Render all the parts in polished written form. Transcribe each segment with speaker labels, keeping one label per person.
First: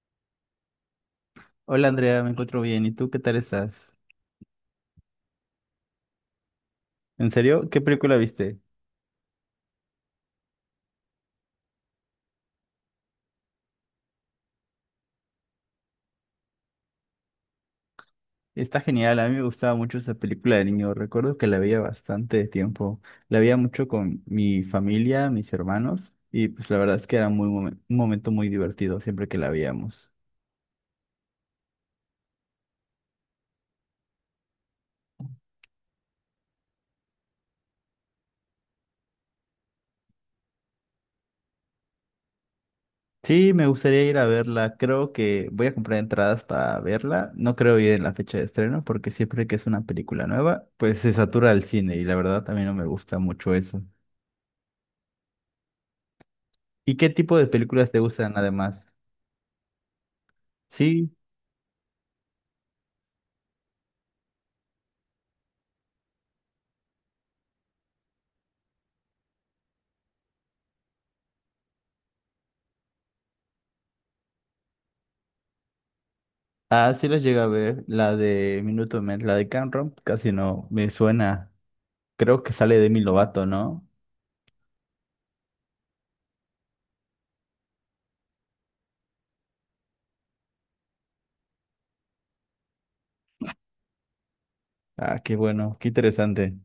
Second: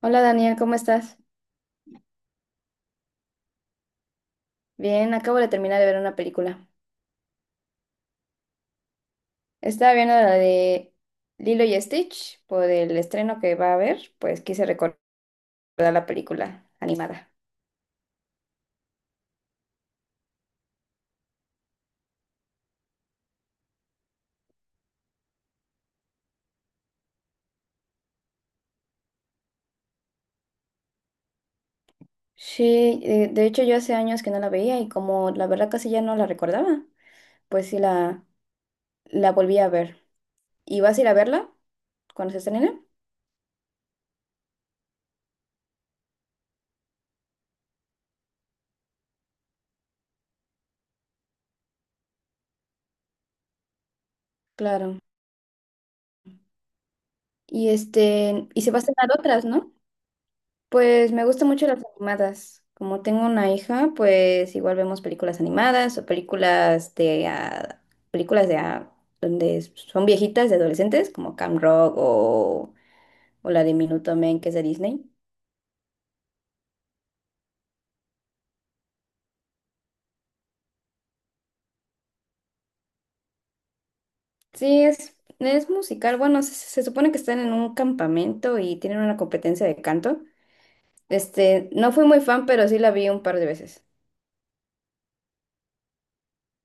Speaker 1: Hola Daniel, ¿cómo estás?
Speaker 2: Hola Andrea, me encuentro bien. ¿Y tú qué tal estás?
Speaker 1: Bien, acabo de terminar de ver una película.
Speaker 2: ¿En serio? ¿Qué película viste?
Speaker 1: Estaba viendo la de Lilo y Stitch por el estreno que va a haber, pues quise recordar la película animada.
Speaker 2: Está genial, a mí me gustaba mucho esa película de niño. Recuerdo que la veía bastante de tiempo. La veía mucho con mi familia, mis hermanos, y pues la verdad es que era un momento muy divertido siempre que la veíamos.
Speaker 1: Sí, de hecho yo hace años que no la veía y como la verdad casi ya no la recordaba, pues sí la volví a ver. ¿Y vas a ir a verla cuando se estrene?
Speaker 2: Sí, me gustaría ir a verla. Creo que voy a comprar entradas para verla. No creo ir en la fecha de estreno porque siempre que es una película nueva, pues se satura el cine y la verdad también no me gusta mucho eso.
Speaker 1: Claro.
Speaker 2: ¿Y qué tipo de
Speaker 1: Y
Speaker 2: películas te gustan
Speaker 1: este, y se va a
Speaker 2: además?
Speaker 1: estrenar otras, ¿no?
Speaker 2: Sí.
Speaker 1: Pues me gustan mucho las animadas. Como tengo una hija, pues igual vemos películas animadas o películas de donde son viejitas de adolescentes, como Camp Rock o la de Minutemen, que es de Disney.
Speaker 2: Ah, sí los llega a ver, la de Minuto Men, la de Camp Rock, casi no me suena. Creo que sale Demi Lovato, ¿no?
Speaker 1: Sí, es musical. Bueno, se supone que están en un campamento y tienen una competencia de canto. Este, no fui muy fan, pero sí la vi un par de veces.
Speaker 2: Ah, qué bueno, qué interesante.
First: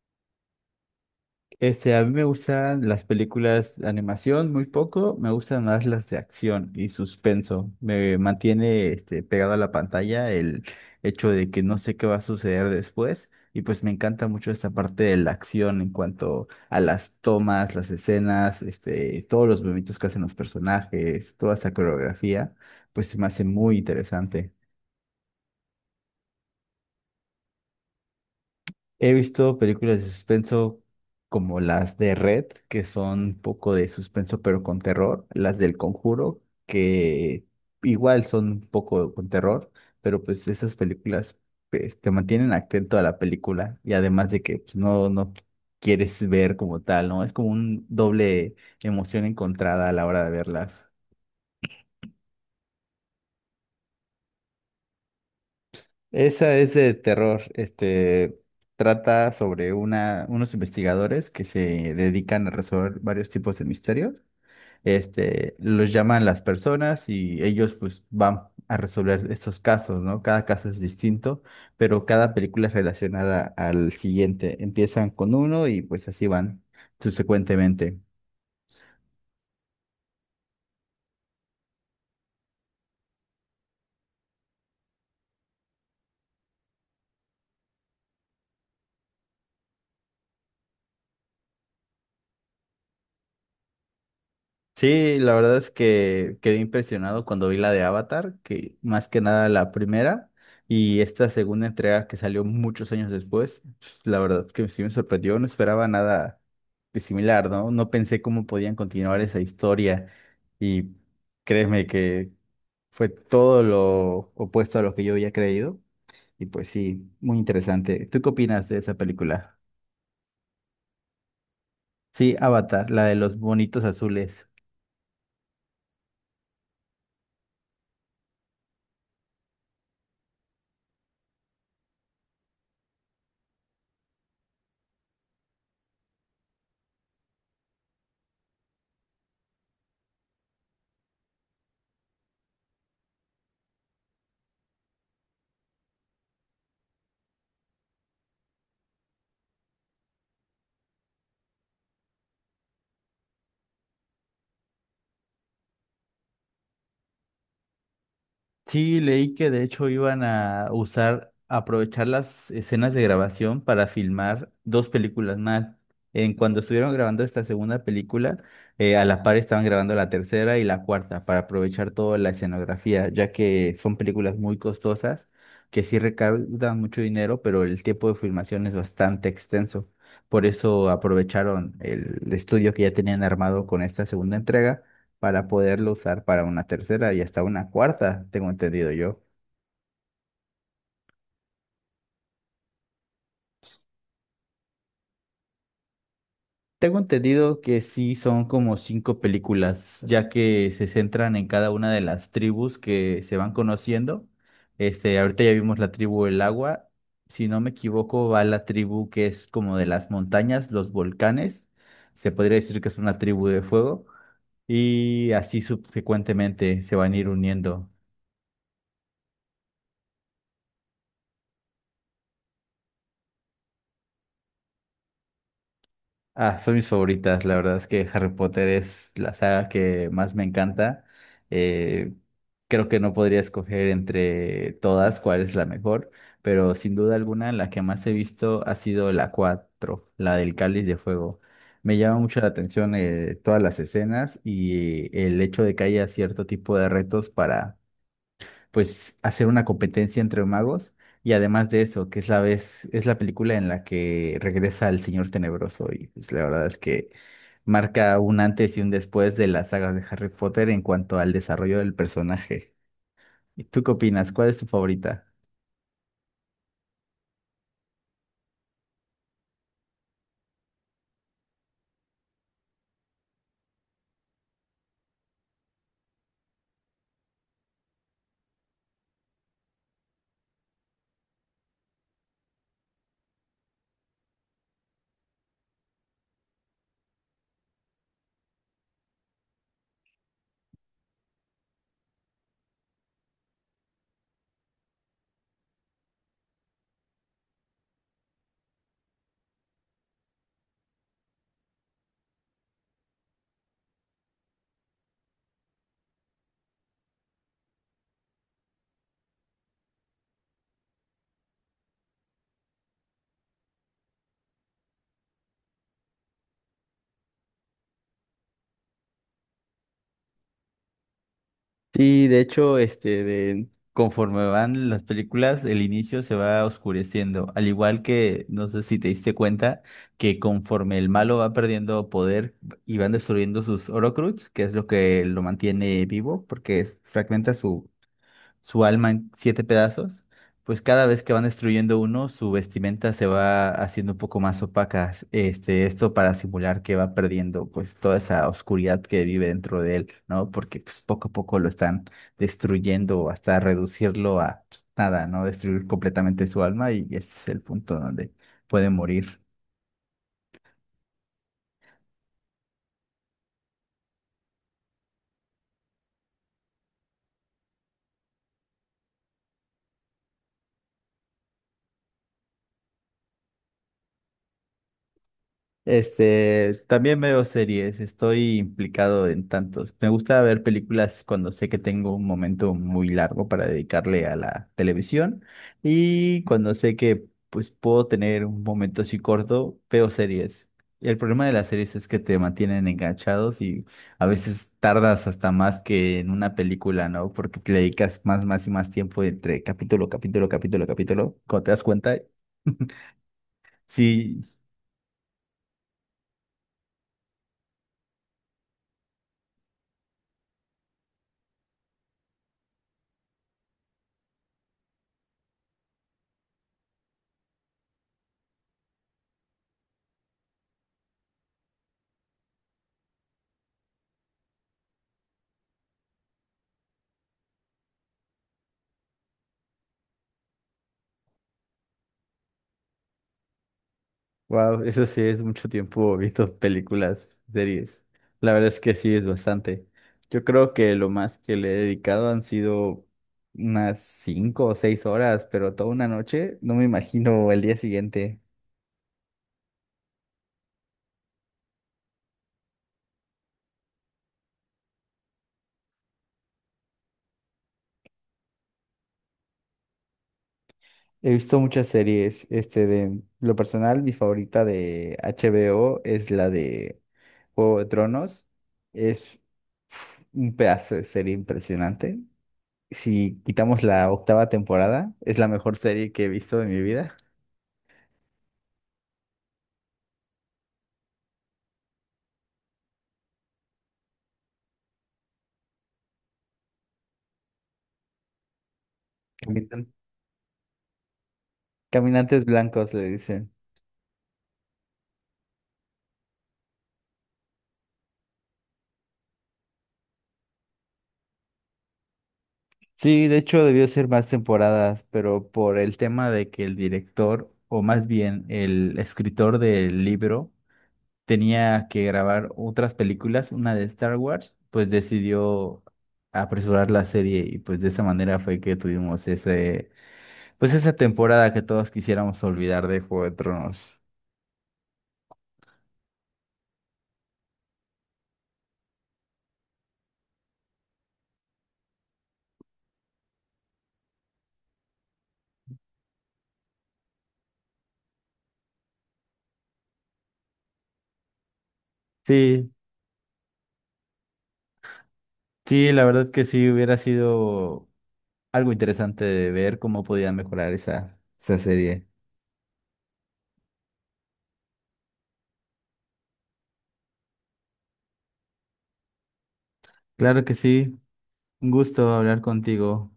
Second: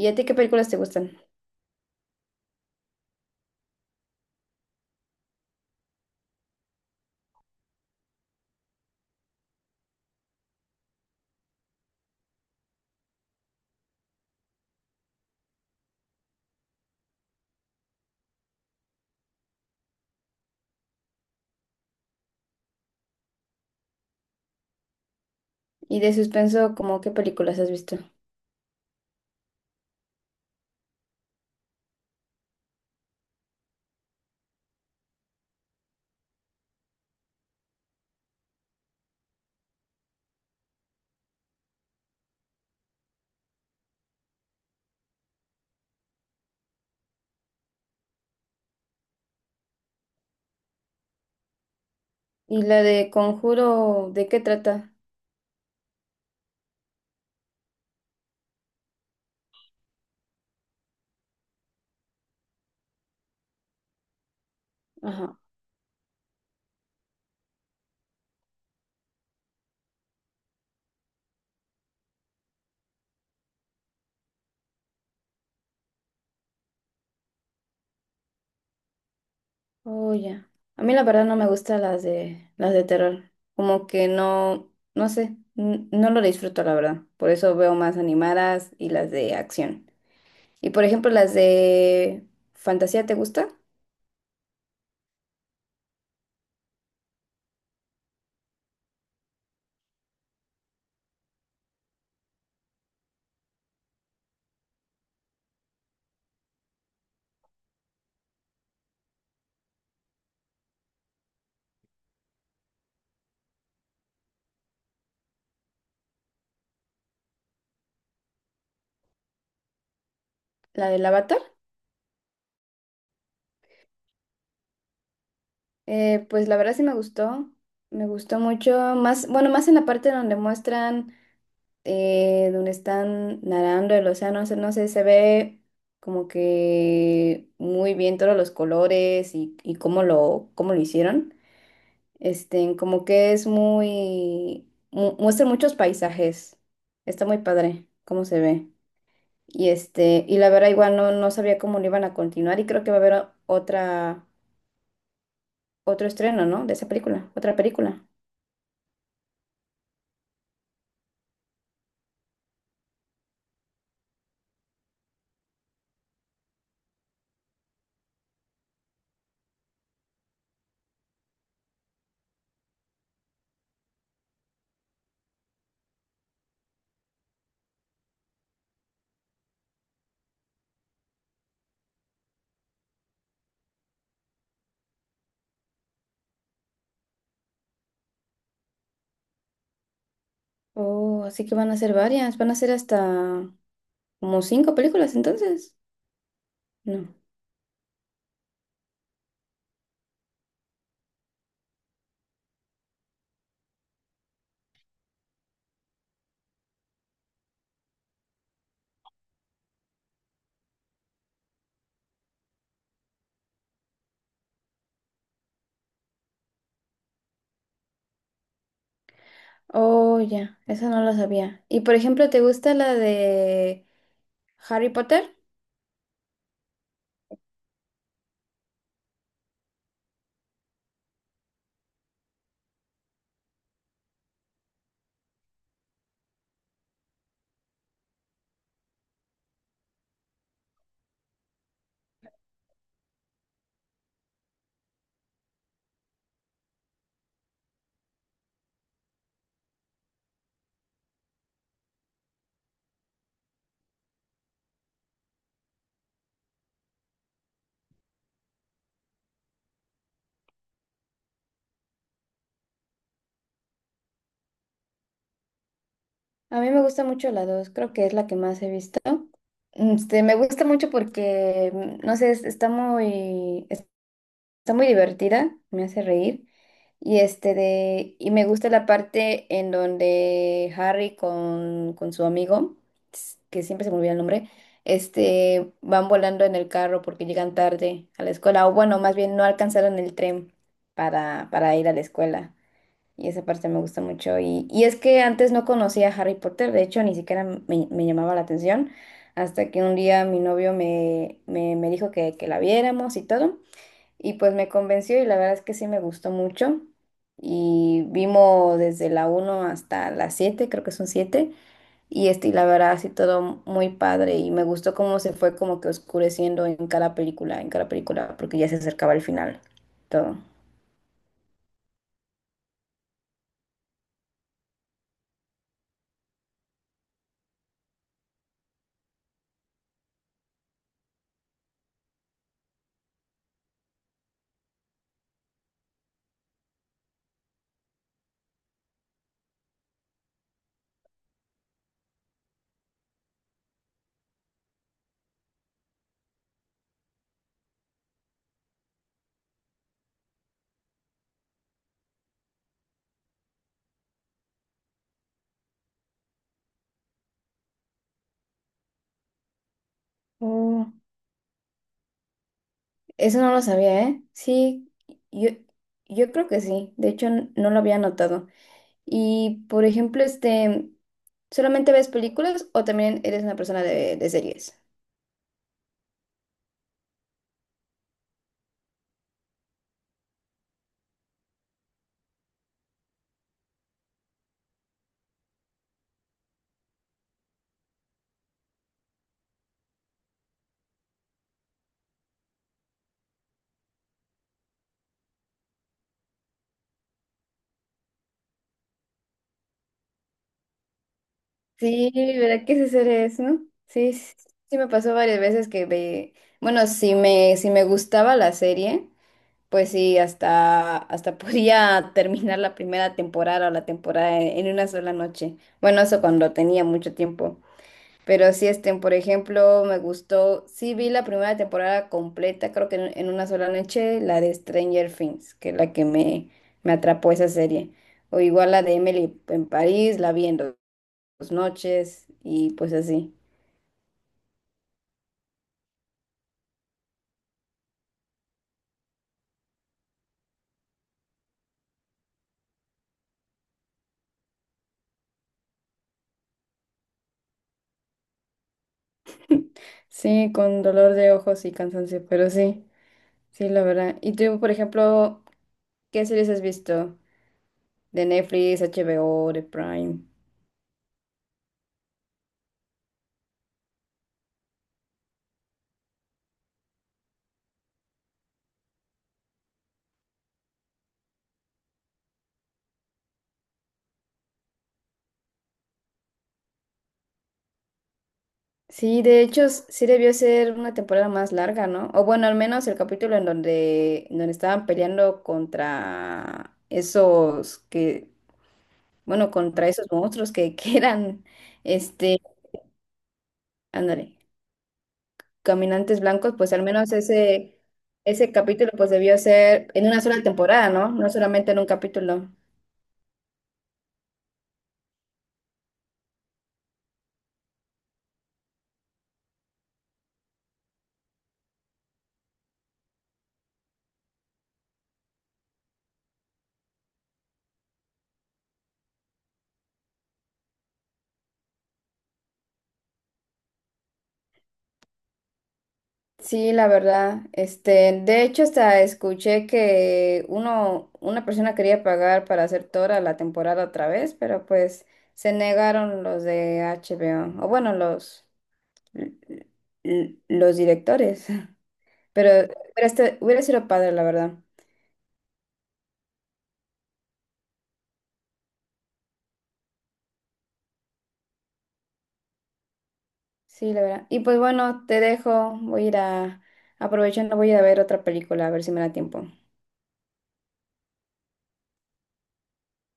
Speaker 1: ¿Y a ti qué películas te gustan?
Speaker 2: Este, a mí me gustan las películas de animación muy poco, me gustan más las de acción y suspenso. Me mantiene este, pegado a la pantalla el hecho de que no sé qué va a suceder después y pues me encanta mucho esta parte de la acción en cuanto a las tomas, las escenas, este, todos los movimientos que hacen los personajes, toda esa coreografía, pues se me hace muy interesante.
Speaker 1: Y de suspenso, ¿cómo qué películas has visto?
Speaker 2: He visto películas de suspenso como las de Red, que son un poco de suspenso pero con terror, las del Conjuro, que igual son un poco con terror, pero pues esas películas pues, te mantienen atento a la película y además de que pues, no quieres ver como tal, ¿no? Es como un doble emoción encontrada a la hora de verlas.
Speaker 1: ¿Y la de Conjuro, de qué trata?
Speaker 2: Esa es de terror. Este trata sobre unos investigadores que se dedican a resolver varios tipos de misterios.
Speaker 1: Ajá.
Speaker 2: Este, los llaman las personas y ellos pues van a resolver estos casos, ¿no? Cada caso es distinto, pero cada película es relacionada al siguiente. Empiezan con uno y pues así van subsecuentemente.
Speaker 1: Oh, ya. A mí la verdad no me gustan las de terror. Como que no, no sé, no lo disfruto la verdad. Por eso veo más animadas y las de acción. Y por ejemplo, las de fantasía, ¿te gusta?
Speaker 2: Sí, la verdad es que quedé impresionado cuando vi la de Avatar, que más que nada la primera y esta segunda entrega que salió muchos años después, pues, la verdad es que sí me sorprendió, no esperaba nada de similar, ¿no? No pensé cómo podían continuar esa historia y créeme que fue todo lo opuesto a lo que yo había creído y pues sí, muy interesante. ¿Tú qué opinas de esa película?
Speaker 1: La del Avatar.
Speaker 2: Sí, Avatar, la de los bonitos azules.
Speaker 1: Pues la verdad sí me gustó mucho, más, bueno, más en la parte donde muestran, donde están nadando el océano, o sea, no sé, se ve como que muy bien todos los colores y cómo lo hicieron. Este, como que es muestra muchos paisajes, está muy padre cómo se ve. Y este, y la verdad igual no, no sabía cómo lo iban a continuar y creo que va a haber otro estreno, ¿no? De esa película, otra película.
Speaker 2: Sí, leí que de hecho iban a usar, aprovechar las escenas de grabación para filmar dos películas más. En cuando estuvieron grabando esta segunda película, a la par estaban grabando la tercera y la cuarta para aprovechar toda la escenografía, ya que son películas muy costosas que sí recaudan mucho dinero, pero el tiempo de filmación es bastante extenso. Por eso aprovecharon el estudio que ya tenían armado con esta segunda entrega para poderlo usar para una tercera y hasta una cuarta, tengo entendido yo.
Speaker 1: Oh, así que van a ser varias, van a ser hasta como cinco películas entonces.
Speaker 2: Tengo
Speaker 1: No.
Speaker 2: entendido que sí son como cinco películas, ya que se centran en cada una de las tribus que se van conociendo. Este, ahorita ya vimos la tribu del agua. Si no me equivoco, va la tribu que es como de las montañas, los volcanes. Se podría decir que es una tribu de fuego. Y así subsecuentemente se van a ir uniendo.
Speaker 1: Oh, ya, esa no la sabía. Y por ejemplo, ¿te gusta la de Harry Potter?
Speaker 2: Ah, son mis favoritas. La verdad es que Harry Potter es la saga que más me encanta. Eh, creo que no podría escoger entre todas cuál es la mejor, pero sin duda alguna la que más he visto ha sido la 4, la del Cáliz de Fuego. Me llama mucho la atención todas las escenas y el hecho de que haya cierto tipo de retos para pues hacer una competencia entre magos y además de eso, que es la vez, es la película en la que regresa el Señor Tenebroso y pues la verdad es que marca un antes y un después de las sagas de Harry Potter en cuanto al desarrollo del personaje. ¿Y tú qué opinas? ¿Cuál es tu favorita?
Speaker 1: A mí me gusta mucho la dos, creo que es la que más he visto. Este, me gusta mucho porque, no sé, está muy divertida, me hace reír. Y me gusta la parte en donde Harry con su amigo, que siempre se me olvida el nombre, este, van volando en el carro porque llegan tarde a la escuela, o bueno, más bien no alcanzaron el tren para ir a la escuela. Y esa parte me gusta mucho. Y es que antes no conocía a Harry Potter, de hecho, ni siquiera me, me llamaba la atención, hasta que un día mi novio me dijo que la viéramos y todo. Y pues me convenció y la verdad es que sí me gustó mucho. Y vimos desde la uno hasta la siete, creo que son siete. Y este, y la verdad, sí, todo muy padre. Y me gustó cómo se fue como que oscureciendo en cada película, porque ya se acercaba el final. Todo.
Speaker 2: Sí, de hecho, conforme van las películas, el inicio se va oscureciendo. Al igual que, no sé si te diste cuenta, que conforme el malo va perdiendo poder y van destruyendo sus Horcrux, que es lo que lo mantiene vivo, porque fragmenta su alma en 7 pedazos, pues cada vez que van destruyendo uno, su vestimenta se va haciendo un poco más opaca. Este, esto para simular que va perdiendo pues toda esa oscuridad que vive dentro de él, ¿no? Porque pues poco a poco lo están destruyendo hasta reducirlo a pues, nada, ¿no? Destruir completamente su alma y ese es el punto donde puede morir.
Speaker 1: Oh, eso no lo sabía, ¿eh? Sí, yo, yo creo que sí. De hecho, no lo había notado. Y, por ejemplo, este, ¿solamente ves películas o también eres una persona de series?
Speaker 2: Este, también veo series, estoy implicado en tantos. Me gusta ver películas cuando sé que tengo un momento muy largo para dedicarle a la televisión y cuando sé que pues puedo tener un momento así corto, veo series. Y el problema de las series es que te mantienen enganchados y a veces tardas hasta más que en una película, ¿no? Porque te le dedicas más, más y más tiempo entre capítulo, capítulo, capítulo, capítulo, cuando te das
Speaker 1: Sí,
Speaker 2: cuenta.
Speaker 1: ¿verdad que ese ser es, no? Sí, sí,
Speaker 2: Sí.
Speaker 1: sí me pasó varias veces que ve, bueno, si me gustaba la serie, pues sí, hasta podía terminar la primera temporada o la temporada en una sola noche. Bueno, eso cuando tenía mucho tiempo. Pero sí, este, por ejemplo, me gustó, sí vi la primera temporada completa, creo que en una sola noche, la de Stranger Things, que es la que me atrapó esa serie. O igual la de Emily en París, la vi en las noches y pues así.
Speaker 2: Wow, eso sí es mucho tiempo visto películas, series. La verdad es que sí es bastante. Yo creo que lo más que le he dedicado han sido unas 5 o 6 horas, pero toda una noche, no me imagino el día siguiente.
Speaker 1: Sí, con dolor de ojos y cansancio, pero sí, sí, la verdad. ¿Y tú, por ejemplo, qué series has visto? De Netflix, HBO, de Prime.
Speaker 2: He visto muchas series, este de lo personal, mi favorita de HBO es la de Juego de Tronos. Es uf, un pedazo de serie impresionante. Si quitamos la octava temporada, es la mejor serie que he visto en mi vida.
Speaker 1: Sí, de hecho, sí debió ser una temporada más larga, ¿no? O bueno, al menos el capítulo en donde estaban peleando contra esos que, bueno, contra
Speaker 2: Caminan-
Speaker 1: esos monstruos que, que eran, este,
Speaker 2: Caminantes blancos le dicen.
Speaker 1: ándale. Caminantes Blancos, pues al menos ese capítulo pues debió ser en una sola temporada, ¿no? No solamente en un capítulo.
Speaker 2: Sí, de hecho debió ser más temporadas, pero por el tema de que el director, o más bien el escritor del libro, tenía que grabar otras películas, una de Star Wars, pues decidió apresurar la serie y pues de esa manera fue que tuvimos ese, pues esa temporada que todos quisiéramos olvidar de Juego de Tronos.
Speaker 1: Sí, la verdad. Este, de hecho, hasta escuché que uno, una persona quería pagar para hacer toda la temporada otra vez, pero pues se negaron los de HBO, o bueno, l- los directores. Pero
Speaker 2: Sí,
Speaker 1: hubiera sido padre, la verdad.
Speaker 2: sí, la verdad que sí hubiera sido algo interesante de ver cómo podían mejorar esa, esa serie.
Speaker 1: Sí, la verdad. Y pues bueno, te dejo. Voy a ir a, aprovechando, voy a ir a ver otra película, a ver si me da tiempo.
Speaker 2: Claro que sí. Un gusto hablar contigo.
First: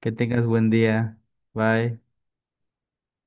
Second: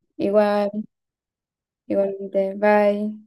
Speaker 2: Que tengas buen
Speaker 1: Igual,
Speaker 2: día. Bye.
Speaker 1: igualmente. Bye.